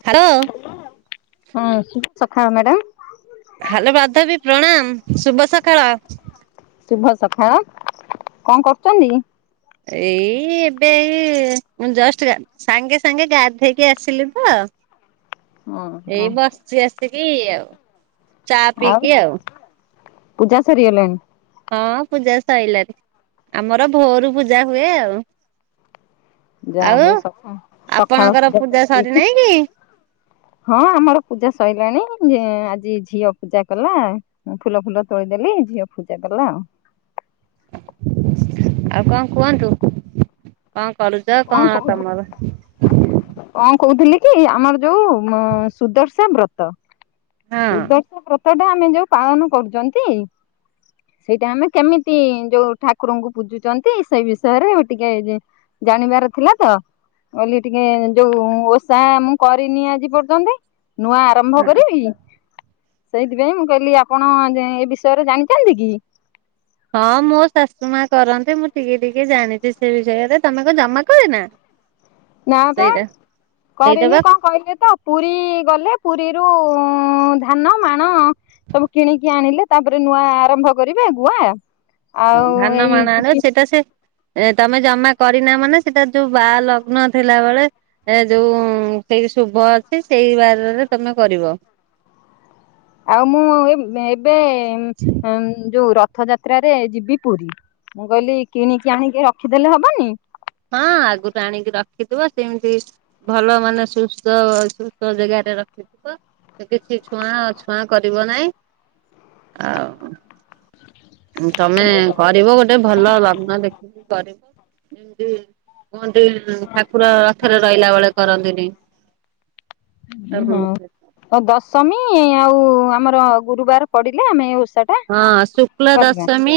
Hello ହଁ ସଖା madam hello ବାଧବୀ ପ୍ରଣାମ ଶୁଭ ସକାଳ। ଶୁଭ ସକାଳ କଣ କରୁଛନ୍ତି? ଏଇ ଏବେ ଏଇ ଜଷ୍ଟ ଗା ସାଙ୍ଗେ ସାଙ୍ଗେ ଗାଧେଇକି ଆସିଲି ତ। ହଁ ହଁ ଏଇ ବସିଚ ଆସିକି ଆଉ ଚା ପିଇକି ଆଉ। ପୂଜା ସରିଗଲାଣି। ହଁ ପୂଜା ସଇଲାରି ଆମର ଭୋରୁ ପୂଜା ହୁଏ ଆଉ। ଯାହା ଆଉ ହଉ ଶଖା ଶାଖା ଉସ ସକାଳ ଆପଣଙ୍କର ପୂଜା [unintelligible] ସୁଧା ଠିକ ସରିନାହିଁ କି ହଁ ଆମର ପୂଜା ସଇଲାଣି। ଯେ ଆଜି ଝିଅ ପୂଜା କଲା ଫୁଲ ଫୁଲ ତୋଳିଦେଲି ଝିଅ ପୂଜା କଲା ଆଉ। ଆଉ କଣ କୁହନ୍ତୁ? କଣ କରୁଛ ଆଉ କଣ କହୁଥିଲି ତମର? କଣ କହୁଥିଲି କି ଆମର ଯୋଉ ସୁଦର୍ଶା ବ୍ରତ ହଁ ସୁଦର୍ଶା ବ୍ର ତଟା ଆମେ ଯୋଉ ପାଳନ କରୁଛନ୍ତି। ସେଇଟା ଆମେ କେମିତି ଯୋଉ ଠାକୁରଙ୍କୁ ପୂଜୁଛନ୍ତି ସେଇ ବିଷୟରେ ଟିକେ ଜାଣିବାର ଥିଲା ତ। ବୋଲି ଟିକେ ଯୋଉ ଓଷା ମୁଁ କରିନି ଆଜି ପର୍ଯ୍ୟନ୍ତେ। ନୂଆ ଆରମ୍ଭ କରିବି ସେଇଥିପାଇଁ ମୁଁ କହିଲି ଆପଣ ଏ ବିଷୟରେ ଜାଣିଥାନ୍ତି କି? ହଁ ମୋ ଶାଶୁ ମା କରନ୍ତି ମୁଁ ଟିକେ ଟିକେ ଜାଣିଛି ସେ ବିଷୟରେ ତମେ କ ଜମା କରିନା। ନା ପା ସେଇଟା କରେନି ବା କଣ କହିଲେ ତ ପୁରୀ ଗଲେ ପୁରୀରୁ ଧାନ ମାଣ ସବୁ କିଣିକି ଆଣିଲେ ତାପରେ ନୂଆ ଆରମ୍ଭ କରିବେ ଗୁଆ ହଁ ଆଉ ଧାନ ଏଇ ମାଣା ଆଣି ଯିବି ସେଇଟା ସେ ଏ ତମେ ଜମା କରିନା ମାନେ ସେଟା ଯୋଉ ବା ଲଗ୍ନ ଥିଲାବେଳେ ଏ ଯୋଉ ସେଇ ଶୁଭ ଅଛି ସେଇ ବାରରେ ତମେ କରିବ। ଆଉ ମୁଁ ଏବେ ଯୋଉ ର ରଥଯାତ୍ରାରେ ଯିବି ପୁରୀ ମୁଁ କହିଲି କିଣିକି ଆଣିକି ରଖିଦେଲେ ହବନି? ହଁ ଆଗରୁ ଆଣିକି ରଖିଥିବ ସେମିତି ଭଲ ମାନେ ସୁସ୍ଥ ସୁସ୍ଥ ଜାଗା ରଖିଥିବ କିଛି ଛୁଆଁ ଅଛୁଆଁ କରିବ ନାଇଁ। ତମେ କରିବ ଗୋଟେ ଭଲ ଲଗ୍ନ ଦେଖିକି କରିବ। କୁହନ୍ତି ଠାକୁର ରଥରେ ରହିଲା ବେଳେ କରନ୍ତିନି। ହଁ ଦଶମୀ ଆଉ ଆମର ଗୁରୁବାର ପଡିଲେ ଆମେ ଏ ଓ ହଁ ଶୁକ୍ଲ ଦଶମୀ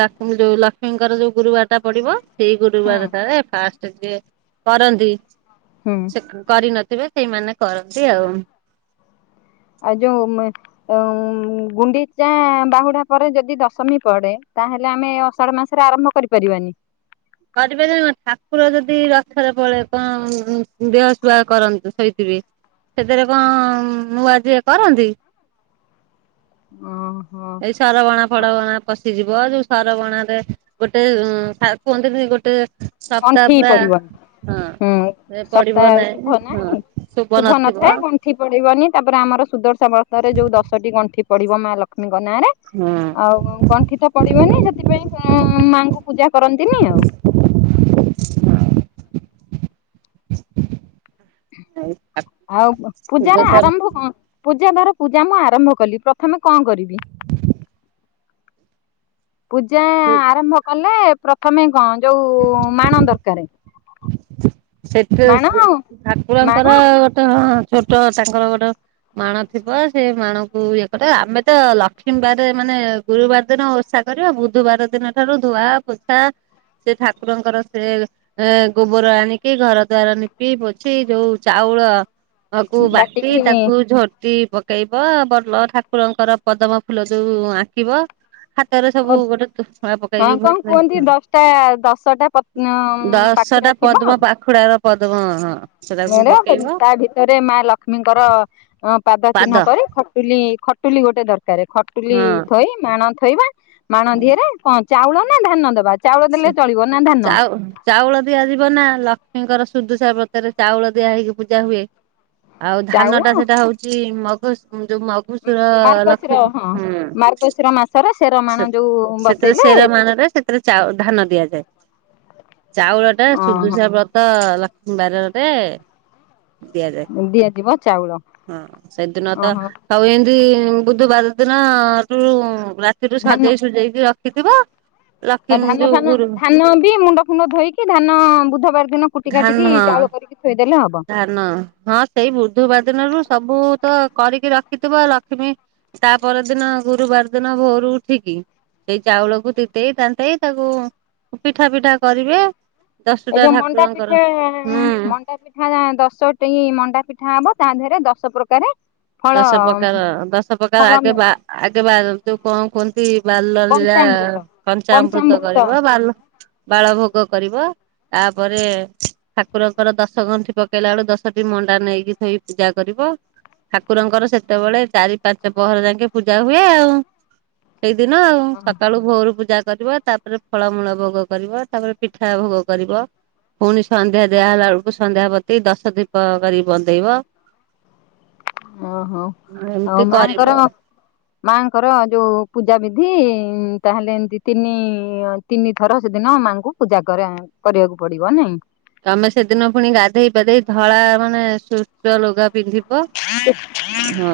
ଲକ୍ଷ୍ ଯୋଉ ଲକ୍ଷ୍ମୀଙ୍କର ଯୋଉ ଗୁରୁବାର ଟା ପଡିବ ସେଇ ହୁଁ ଗୁରୁବାର ଟାରେ ଫାଷ୍ଟ କରନ୍ତି ହୁଁ ସେ କରି ନ ଥିବେ ସେଇମାନେ କରନ୍ତି ଆଉ। ଆଉ ଯୋଉ ଗୁଣ୍ଡିଚା ବାହୁଡା ପରେ ଯଦି ଦଶମୀ ପଡେ ତାହେଲେ ଆମେ ଅଷାଢ ମାସରେ ଆରମ୍ଭ କରିପାରିବାନି। କରିପାରିବ କ ଠାକୁର ଯଦି ରଥରେ ପଡେ କଣ ଦେହ ସୁୁଆ କରନ୍ତୁ ସୋଇଥିବେ ସେଥିରେ କଣ ନୂଆ ଯିଏ କରନ୍ତି। ହ ଏଇ ସର ବଣ ଫଡ ବଣା ଫଶ୍ ଯିବ ଯୋଉ ସରବଣ ରେ ଗୋଟେ ଉ କୁହନ୍ତିନି ଗୋଟେ ସପ୍ତାହ ଅଣ୍ଠି ପୁରା ପଡିବନି। ହଁ। ହୁଁ ସେ ପଡିବ ସପ୍ତାହ ଶୁଭ ହଁ ନାହିଁ ଶୁଭ ନଥାଏ ନଥିବ। ଗଣ୍ଠି ପଡିବନି ତାପରେ ଆମର ସୁଦର୍ଶା ବର୍ଷାରେ ସେ ଯୋଉ ଦଶଟି ଗଣ୍ଠି ପଡିବ ମା ଲକ୍ଷ୍ମୀଙ୍କ ନାଁ ରେ ହୁଁ ଆଉ ଗଣ୍ଠି ତ ପଡିବନି ସେଥିପାଇଁ ଉଁ ଉଁ ମାଙ୍କୁ ପୂଜା କରନ୍ତିନି ଆଉ। ଆଉ ପୂଜାର ଆରମ୍ଭ କଣ? ପୂଜା ଧର ପୂଜା ମୁଁ ଆରମ୍ଭ କଲି ପ୍ରଥମେ କଣ କରିବି? ପୂଜା ଆରମ୍ଭ କଲେ ପ୍ରଥମେ କଣ ଯୋଉ ମାଣ ଦରକାର? ସେଟେ ମାଣ ସେ ମାଣ ଠାକୁରଙ୍କର ଗୋଟେ ହଁ ଛୋଟ ତାଙ୍କର ଗୋଟ ମାଣ ଥିବ ସେ ମାଣକୁ ଇଏ କର ଆମେ ତ ଲକ୍ଷ୍ମୀବାର ମାନେ ଗୁରୁବାର ଦିନ ଓଷା କରିବା ବୁଧବାର ଦିନ ଠାରୁ ଧୁଆ ପୋଛା ସେ ଠାକୁରଙ୍କର ସେ ଏ ଗୋବର ଆଣି କି ଘର ଦ୍ଵାର ନିପି ପୋଛି ଯୋଉ ଚାଉଳ କୁ ବାଟି ବାଟିକି ତାକୁ ଝୋଟି ପ ପକେଇବ ବଲ ଠାକୁରଙ୍କର ପଦମ ଫୁଲ ଯୋଉ ଆଙ୍କିବ ହା ତ ରେ ସବୁ ହଁ ଗୋଟେ ଫ ପକେଇକି ହୁଁ କଣ କୁହନ୍ତି ଦଶଟା ଦଶଟା ଦଶଟା ଆ ପାଖୁଡା ପଦ୍ମ ପାଖୁଡାର ପଦ୍ମ ହଁ। ସେଟାକୁ ମରେ ପକେଇବ ତା ଭିତରେ ମା ଲକ୍ଷ୍ମୀଙ୍କର ଅଁ ପାଦ ଚିହ୍ନ କରେ ଖଟୁଲି ଖଟୁଲି ଗୋଟେ ଦରକାର ଖଟୁଲି ହଁ ଥୋଇ ମାଣ ଥୋଇବା ମାଣ ଦିହରେ କଣ ଚାଉଳ ନା ଧାନ ଦବା? ଚାଉଳ ଦେଲେ ସେ ଚଳିବ ନା ଧାନ ଚାଉ ଚାଉଳ ଦିଆଯିବ ନା ଲକ୍ଷ୍ମୀଙ୍କର ସୁଦୁସା ବ୍ରତରେ ଚାଉଳ ଦିଆ ହେଇକି ପୂଜା ହୁଏ ଆଉ ଚାଉଳ ଧାନ ଟା ସେଟା ହଉଚି ମଗୁ ହୁଁ ଯୋଉ ମଗୁସୁୁର ମାର୍ଗଶିର ଲକ୍ଷ୍ମୀ ହଁ ହୁଁ। ମାର୍ଗଶିର ମାସରେ ରମାଣ ସେ ଯୋଉ ସେଥିରେ ବସେଇଲେ ସେର ମାଣରେ ସେଥିରେ ଚା ଧାନ ଦିଆଯାଏ। ଚାଉଳ ଟା ଓହୋ ସୁଦୂଶା ବ୍ରତ ଲକ୍ଷ୍ମୀ ବାରରେ ଦିଆଯାଏ ଦିଆଯିବ ଚାଉଳ ହଁ ସେଦିନ ତ ଓହୋ ହଉ ଏମିତି ବୁଧବାର ଦିନ ରୁ ରାତିରୁୁ ସଜେଇ ସୁଜେଇକି ରଖିଥିବ। ଅ ଲକ୍ଷ୍ମୀ ଧାନ ଯୋଉ ଫାନ ଗୁରୁ ଧାନ ବି ମୁଣ୍ଡ ଫୁଣ୍ଡ ଧୋଇକି ଧାନ ବୁଧବାର ଦିନ କୁଟି କାଟିକି ଧାନ ହଁ ଚାଉଳ କରିକି ଥୋଇଦେଲେ ହବ ଧାନ ହଁ ସେଇ ବୁଧବାର ଦିନରୁ ସବୁ ତ କରିକି ରଖିଥିବ ଲକ୍ଷ୍ମୀ ତାପ ଦିନ ଗୁରୁବାର ଦିନ ଭୋରୁ ଉଠିକି ସେଇ ଚାଉଳକୁ ତିନ୍ତେଇ ତାନ୍ତେଇ ତାକୁ ପିଠା ପିଠା କରିବେ। ଏଇ ଦଶଟା ଯୋଉ ଠାକ୍ ମଣ୍ଡା ପିଠା ମଣ୍ଡା ପିଠା ଦଶ ଟେ ମଣ୍ଡା ପିଠା ହବ। ତା ଦେହରେ ଦଶ ପ୍ରକାରେ ଦଶ ପ୍ରକାର ଦଶ ପ୍ରକାର ଆଗେ ବା ଆଗେ ବା ଯୋଉ କଣ କୁହନ୍ତି ବାଲ ଲୀଳା ପଞ୍ଚାମୃତ କଞ୍ଚାମୃତ ପଞ୍ଚାମୃତ କରିବ ବାଲ ବାଳ ଭୋଗ କରିବ। ତାପରେ ଠାକୁରଙ୍କର ଦଶ ଗଣ୍ଠି ପକେଇଲା ବେଳୁ ଦଶଟି ମଣ୍ଡା ନେଇକି ଥୋଇ ପୂଜା କରିବ। ଠାକୁରଙ୍କର ସେତେବେଳେ ଚାରି ପାଞ୍ଚ ପହର ଯାଇକେ ପୂଜା ହୁଏ ଆଉ। ସେଇଦିନ ଆଉ ସକାଳୁ ଭୋରୁ ପୂଜା କରବ ତାପରେ ଫଳମୂଳ ଭୋଗ କରିବ ତାପରେ ପିଠା ଭୋଗ କରିବ। ଫୁଣି ସନ୍ଧ୍ୟା ଦିଆହେଲା ବେଳକୁ ସନ୍ଧ୍ୟା ପ୍ରତି ଦଶ ଦୀପ କରିକି ବନ୍ଦେଇବ। ଓହୋ ଆଉ ଏମିତି କରିବ ମାଆଙ୍କର ମାଙ୍କର ଯୋଉ ପୂଜାବିଧି ତାହେଲେ ଏମତି ତିନି ତିନିଥର ସେଦିନ ମାନଙ୍କୁ ପୂଜା କରେ କରିବାକୁ ପଡିବ ନାଇଁ? ତମେ ସେଦିନ ପୁଣି ଗାଧେଇ ପଧେଇ ଧଳା ମାନେ ସୁସ୍ ଲୁଗା ପିନ୍ଧି ବ ହଁ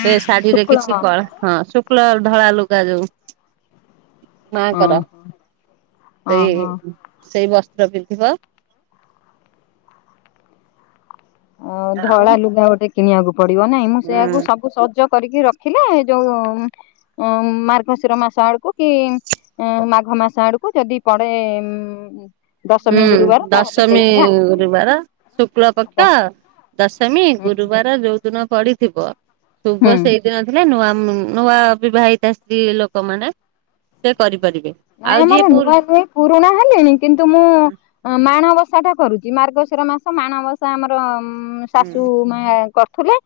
ସେ ଶାଢୀରେ ଶୁକ୍ଳ କିଛି କଳା ହଁ ଶୁକ୍ଲ ଧଳା ଲୁଗା ଯୋଉ। ହଁ ମାଙ୍କର ସେଇ ଓହୋ ସେଇ ବସ୍ତ୍ର ପିନ୍ଧିବ। ଅ ଆଉ ଧଳା ଲୁଗା ଗୋଟେ କିଣିବାକୁ ପଡିବ ନାଇଁ ମୁଁ ସେଇୟାକୁ ହୁଁ ସବୁ ସଜ କରିକି ରଖିଲେ ଯୋଉ ଉଁମ୍ ମାର୍ଗଶିର ମାସ ଆଡ଼କୁ କି ମାଘ୍ ମାସ ଆଡକୁ ଯଦି ପଡେ ଉଁ ହୁଁ ଦଶମୀ ଗିବାର ଶୁକ୍ଳ କକ୍ଷ ଆରମ୍ଭ ଦଶମୀ ଗୁରୁବାର ଯୋଉ ଦିନ ପଡିଥିବ ହୁଁ ଶୁଭ ସେଇ ଦିନ ଥିଲେ ନୂଆ ନୂଆ ବିବାହିତା ସ୍ତ୍ରୀ ଲୋକମାନୋନେ ସେ କର ନାଇଁ ଆମର ନୂଆ ନୁହେଁ ପୁରୁଣା ହେଲିଣି କିନ୍ତୁ ମୁଁ ମାଣବସା ଟା କରୁଛି। ମାର୍ଗଶିର ମାସ ମାଣବସା ଆମର ଶାଶୁ ଥିଲେ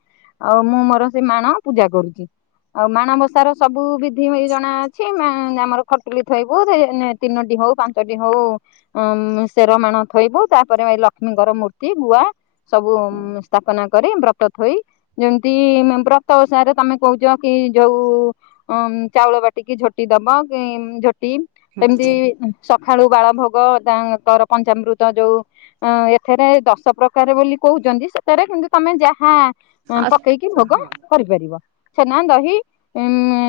ଆଉ ମୁଁ ମୋର ସେ ମାଣ ପୂଜା କରୁଛି। ଆଉ ମାଣବସା ର ସବୁ ବିଧି ଜଣା ଅଛି ଆମର ଖର୍ଚ୍ଚ ତିନ ହଉ ପାଞ୍ଚ ହଉରଣଥୋଇୁ ତାପରେ ଲକ୍ଷ୍ମୀଙ୍କର ମୂର୍ତ୍ତି ଗୁଆ ସବୁ ସ୍ଥାପନା କରି ବ୍ରତ ଥୋଇ ଯେମିତି ବ୍ରତ ଓସାରେରେ ତମେ କହୁଛ କି ଯୋଉ ଚାଉଳ ବାଟିକି ଝୋଟି ଦବ କି? ଝୋଟି ସେମିତି ଖାଳୁ ବାଳ ଭୋଗ ତର ପଞ୍ଚାମୃତ ଯୋଉ ଅ ଏଥିରେ ଦଶ ପ୍ରକାର ବୋଲି କହୁ। ସେଥିରେ କିନ୍ତୁ ତମେ ଯାହାଁ ପକେଇକି ଭୋଗ କରିପାରିବ ଛେନା ଦହି ଉ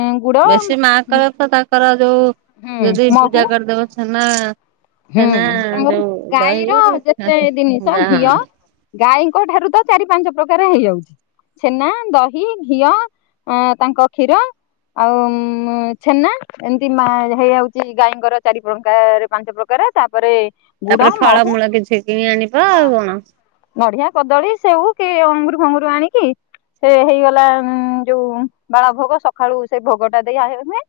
ବେଶୀ ମା କହ ତ ତାଙ୍କର ଯୋଉ ହୁଁ ଯଦି ମହୁ ପୂଜା କରିଦେବ ସେନା ହୁଁ ଆମର ଦହି ଗାଈର ଯେତେ ଜିନିଷ ଯାହା ଘିଅ ଗାଈଙ୍କ ଠାରୁ ତ ଚାରି ପାଞ୍ଚ ପ୍ରକାର ହେଇଯାଉଛି। ଛେନା ଦହି ଘିଅ ଆ ତାଙ୍କ କ୍ଷୀର ଆଉ ଛେନା ଏମତି ହେଇଯାଉଛି ଗାଈଙ୍କର ଚାରି ପ୍ରଙ୍କ ପାଞ୍ଚ ପ୍ର କର ତାପରେ ତାପରେ ଫଳମୂଳ କିଛି କି ଆଣିବ ଆଉ କଣ? ନଡିଆ କଦଳୀ ସେବଉ କି ଅଙ୍ଗୁର ଫଙ୍ଗୁର ଆଣିକି ସେ ହେଇଗଲା ଯୋଉ ବାଳ ଭୋଗ ସକାଳୁ ସେ ଭୋଗ ଟା ଦେଇ ଆମେ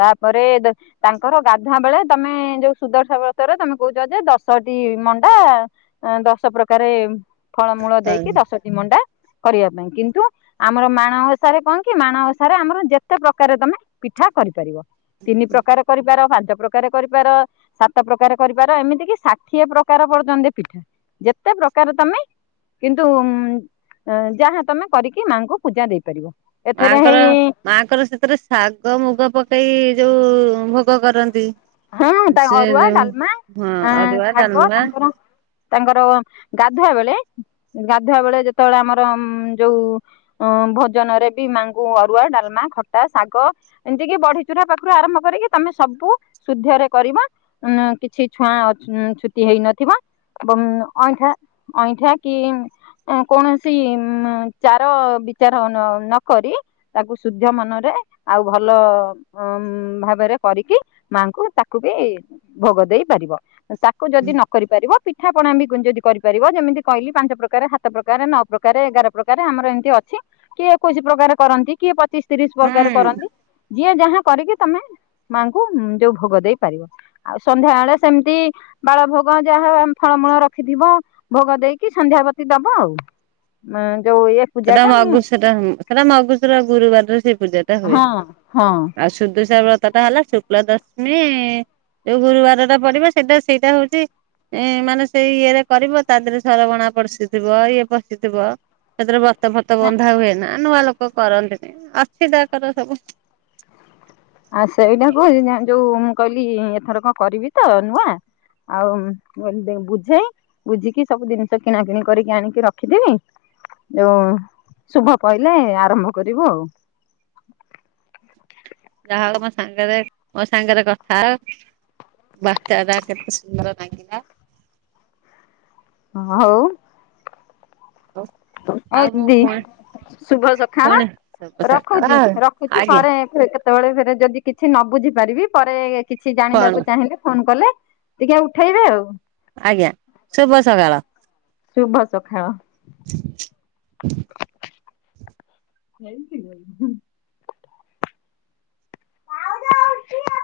ତାପରେ ତାଙ୍କର ଗାଧୁଆ ବେଳେ ତମେ ଯୋଉ ସୁଦର୍ଶା ବଳ ର ତମେ କହୁଛ ଯେ ଦଶଟି ମଣ୍ଡା ଦଶ ପ୍ରକାରେ ଫଳମୂଳ କଣ ଦେଇକି ଦଶ ତିନ ମଣ୍ଡା କରିବା ପାଇଁ କିନ୍ତୁ ଆମର ମାଣବସାରେ କଣ କି ମାଣବସାରେ ଆମର ଯେତେ ପ୍ରକାରରେ ତମେ କଠା କରିପାରିବ ତିନି ପ୍ରକାର କରିପାର ପାଞ୍ଚ ପ୍ରକାର କରିପାର ସ ତ ପ୍ରକାର କରିପାର ଏମିତି କି ଷାଠିଏ ପ୍ରକାର ପର୍ଯ୍ୟନ୍ତ ପିଠା ଯେତେ ପ୍ରକାର ତମେ କିନ୍ତୁ ଯାହା ତମେ କରିକି ମାଙ୍କୁ ପୂଜା ଦେଇପାରିବ। ଏଥିରେ ମାଙ୍କର ହେଇ ମାଙ୍କର ସେଥିରେ ଶାଗ ମୁଗ ପକେଇ ଯୋଉ ଭୋଗ କରନ୍ତି। ହଁ ତା ସେ ଅରୁଆ ଯୋଉ ଡାଲମା ହଁ ଆ ଅରୁଆ ଶାଗ ଡାଲମା ତାଙ୍କର ତାଙ୍କର ଗାଧୁଆ ବେଳେ ଗାଧୁଆ ବେଳେ ଯେତେବେଳେ ଆମର ଯୋଉ ଭୋଜନ ରେ ବି ମାଆଙ୍କୁ ଅରୁଆ ଡାଲମା ଖଟା ଶାଗ ଏମତି କିି ବଢିଚୁରୁରା ପାଖରୁ ଆରମ୍ଭ କରିକି ତମେ ସବୁ ଶୁଦ୍ଧରେ କର ଉ କିଛି ଛୁଆଁ ଛୁତି ହେଇନଥିବ। ଅଇଁଠା ଅଇଁଠା କି? କୌଣସି ଉ ଚାର ବିଚାର ନକ ତାକୁ ଶୁଦ୍ଧ ମନରେ ଆଉ ଭଲ ଉ ଭାବରେ କରିକି ମାଙ୍କୁ ତାକୁ ବି ଭୋଗ ଦେଇ ପାରିବ ତାକୁ ଯଦି ହୁଁ ନ କରି ପାରିବ। ପିଠାପଣା ବି ଯଦି କରିପାରିବ ଯେମିତି କହିଲି ପାଞ୍ଚ ପ୍ରକାର ସାତ ପ୍ରକାର ନଅ ପ୍ରକାର ଏଗାର ପ୍ରକାର ଆମର ଏମିତି ଅ କିଏ କୌ ପ୍ରକାର କରନ୍ତି କିଏ ପଚ ତିରିଶ ପ୍ରକାର କରନ୍ତି ଯିଏ ଯାହା କରିକି ତମେ ମାଙ୍କୁ ଯୋଉ ଭୋଗ ଦେଇ ପାରିବ ଆଉ ସନ୍ଧ୍ୟା ବଳେ ସେମିତି ବାଳ ଭୋଗ ଯାହା ଆମ ଫଳମୂଳ ରଖିଥିବ। ଭୋଗ ଦେଇକି ସନ୍ଧ୍ୟାବତୀ ଦବ ଆଉ ଯୋଉ ଏ ପୂଜା ସେଟା ଟା ମୁଁ ମଘୁ ସେଟା ମଘୁସୁର ଗୁରୁବାରରେ ସେ ପୂଜା ଟା ହୁଏ ହଁ ହଁ ଆଉ ସୁଦଶ ବ୍ରତ ଟା ହେଲା ଶୁକ୍ଲା ଦଶମୀ ଯୋଉ ଗୁରୁବାର ଟା ପଡିବ ସେଇଟା ସେଇଟା ହଉଛି ଏଁ ମାନେ ସେଇ ଇଏ ରେ କରିବ ତା ଦେହରେ ସରବଣା ପଶିଥିବ ଇଏ ପଶିଥିବ। ସେଥିରେ ବତ ଫତ ବନ୍ଧା ହୁଏ। ନା ନୂଆ ଲୋକ କରନ୍ତିନି ଅସଧା କର ସବୁ ଆଉ ସେଇଟାକୁ ଯୋଉ ମୁଁ କହିଲି ଏଥର କଣ କରିବି ତ ନୂଆ ଆଉ ବୁଝେଇ ବୁଝିକି ସବୁ ଜିନିଷ କିଣା କିିଣି କରିକି ଆଣିକି ରଖିଦେମି ଯଉ ଶୁଭ ପଇଲେ ଆରମ୍ଭ କରିବୁ ଆଉ। ଯାହା ହଉ ମୋ ସାଙ୍ଗରେ ମୋ ସାଙ୍ଗରେ କଥା ହୋ କଥାଟା କେତେ ସୁନ୍ଦର ନାଗିଲା। ହ ହଉ, ଆଉ ଆଉ ହଉ ମୁଁ ଦିଦି। ପୁଣି ଶୁଭ ସଖାଳ ପୁଣି ଶୁଭ ରଖୁଛି ସକାଳ ରଖୁଛି ଆଜ୍ଞା ପରେ କେତେବେଳେ ଯଦି କିଛି ନ ବୁଝି ପାରିବି ପରେ କିଛି କଣ ଜାଣିବାକୁ ଚାହିଁଲେ ଫୋନ କଲେ ଟିକେ ଉଠେଇବେ ଆଉ। ଆଜ୍ଞା ଶୁଭ ସକାଳ। ଶୁଭ ସଖାଳ। ଏମିତି ହୁଏ ହୁଁ ପାଉ [inaudible]